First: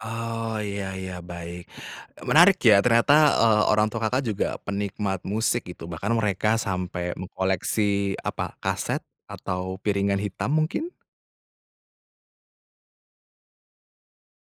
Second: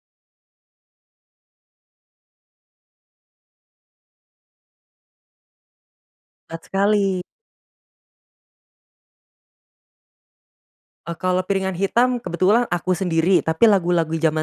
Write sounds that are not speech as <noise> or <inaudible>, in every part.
Oh, ya ya, baik, menarik ya ternyata, eee, orang tua Kakak juga penikmat musik gitu, bahkan mereka Tepat sampai sekali. mengkoleksi, apa, kaset atau piringan hitam mungkin? Oh, kalau piringan hitam kebetulan aku sendiri, tapi lagu lagu zaman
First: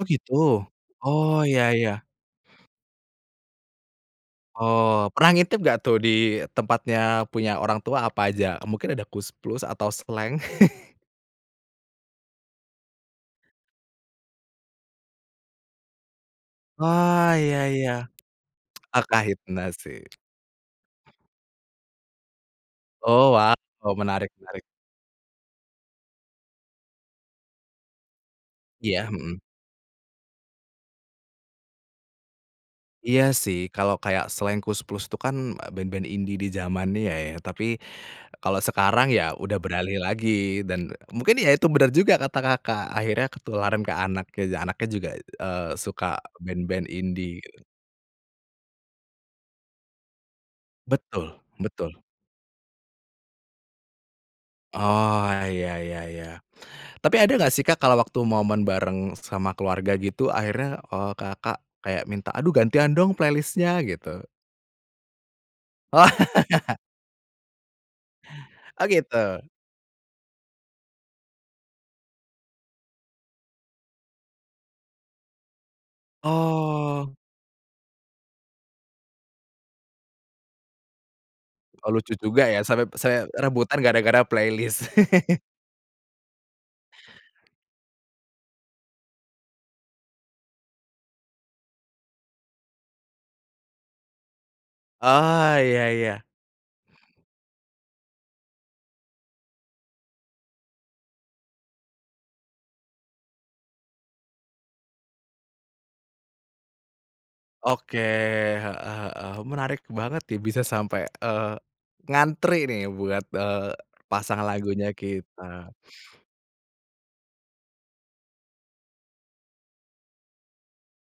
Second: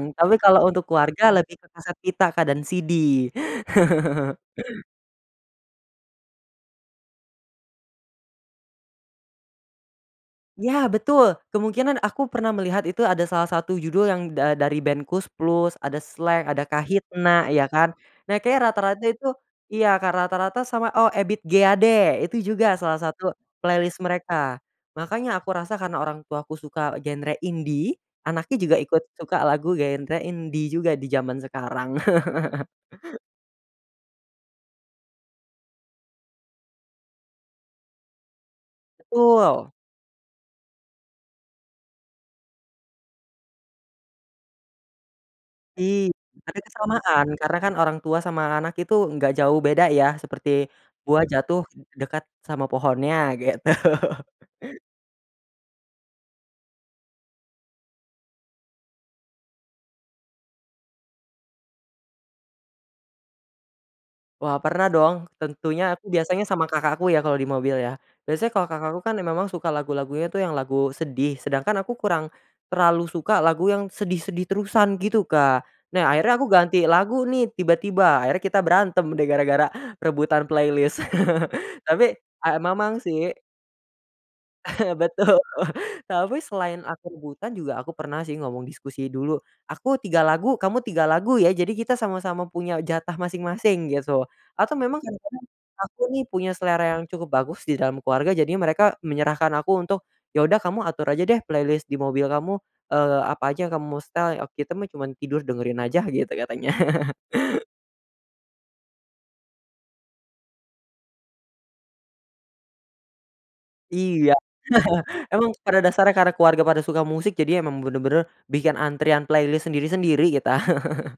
Oh, gitu. tapi kalau untuk keluarga Oh, lebih ke ya kaset ya. pita, Kak, dan CD. <chuckles> Oh, pernah ngintip nggak tuh, di tempatnya punya orang tua apa aja, mungkin ada Koes Plus atau Slank? Ya, <chuckles> betul, kemungkinan aku pernah melihat itu ada salah satu judul yang da dari ben Koes Plus, ada Slank, ada Wah, Kahitna, iya ya, iya. kan. Nah, kayaknya Ah, rata-rata itu Kahitna iya, sih. Kak, rata-rata sama oh, Ebid G. Ade, itu juga salah satu Oh, waw, playlist menarik mereka, menarik. makanya aku rasa karena orang tuaku suka genre indie, anaknya juga ikut Iya, suka mhm. lagu genre indie juga, di zaman sekarang. <chuckles> Iya, sih, kalau kayak Slank, Koes Plus tuh kan band-band indie di zamannya ya, tapi kalau sekarang ya udah Betul. beralih lagi dan mungkin ya itu, benar juga kata Kakak akhirnya ketularan ke anak-anaknya juga, eee, Ih, suka tapi kan band-band samaan, indie, karena gitu. kan orang tua sama anak itu nggak jauh beda ya, seperti buah Betul jatuh betul. dekat sama pohonnya, gitu. <chuckles> Oh, ya ya ya. Tapi ada nggak sih, Kak, kalau waktu momen bareng sama keluarga gitu, akhirnya, eee, Kakak kayak minta, "Aduh, gantian dong playlist-nya," gitu? Wah, pernah dong, tentunya aku Wah. biasanya sama kakakku ya, kalau di mobil, ya. Biasanya kalau Oh, kakakku kan gitu. memang suka lagu lagunya tuh, yang lagu sedih, sedangkan aku kurang terlalu suka lagu yang sedih-sedih terusan, gitu, Kak. Nah, akhirnya aku ganti Oh. lagu nih, tiba tiba, akhirnya kita berantem deh gara-gara rebutan playlist, <chuckles> Oh, lucu tapi juga a ya sampai memang, se sih rebutan gara-gara playlist. <chuckles> Betul, tapi selain aku rebutan juga, aku pernah sih ngomong diskusi dulu, "Aku 3 lagu, kamu 3 lagu, ya." Jadi kita sama sama punya jatah masing-masing, gitu. Atau memang kadang-kadang Oh, ya aku nih, ya. punya selera yang cukup bagus di dalam keluarga, jadinya mereka menyerahkan aku untuk, "Ya, udah, kamu atur aja deh playlist di mobil kamu, eee, apa aja yang kamu mau setel, eee, kita mah cuma tidur dengerin aja," gitu katanya. <chuckles> Oke, heeh heeh, menarik banget nih, bisa sampai, eee, ngantri nih buat, eee, Iya, pasang lagunya <chuckles> emang kita. pada dasarnya karena keluarga pada suka musik, jadi emang bener-bener bikin antrian playlist sendiri-sendiri kita. <chuckles>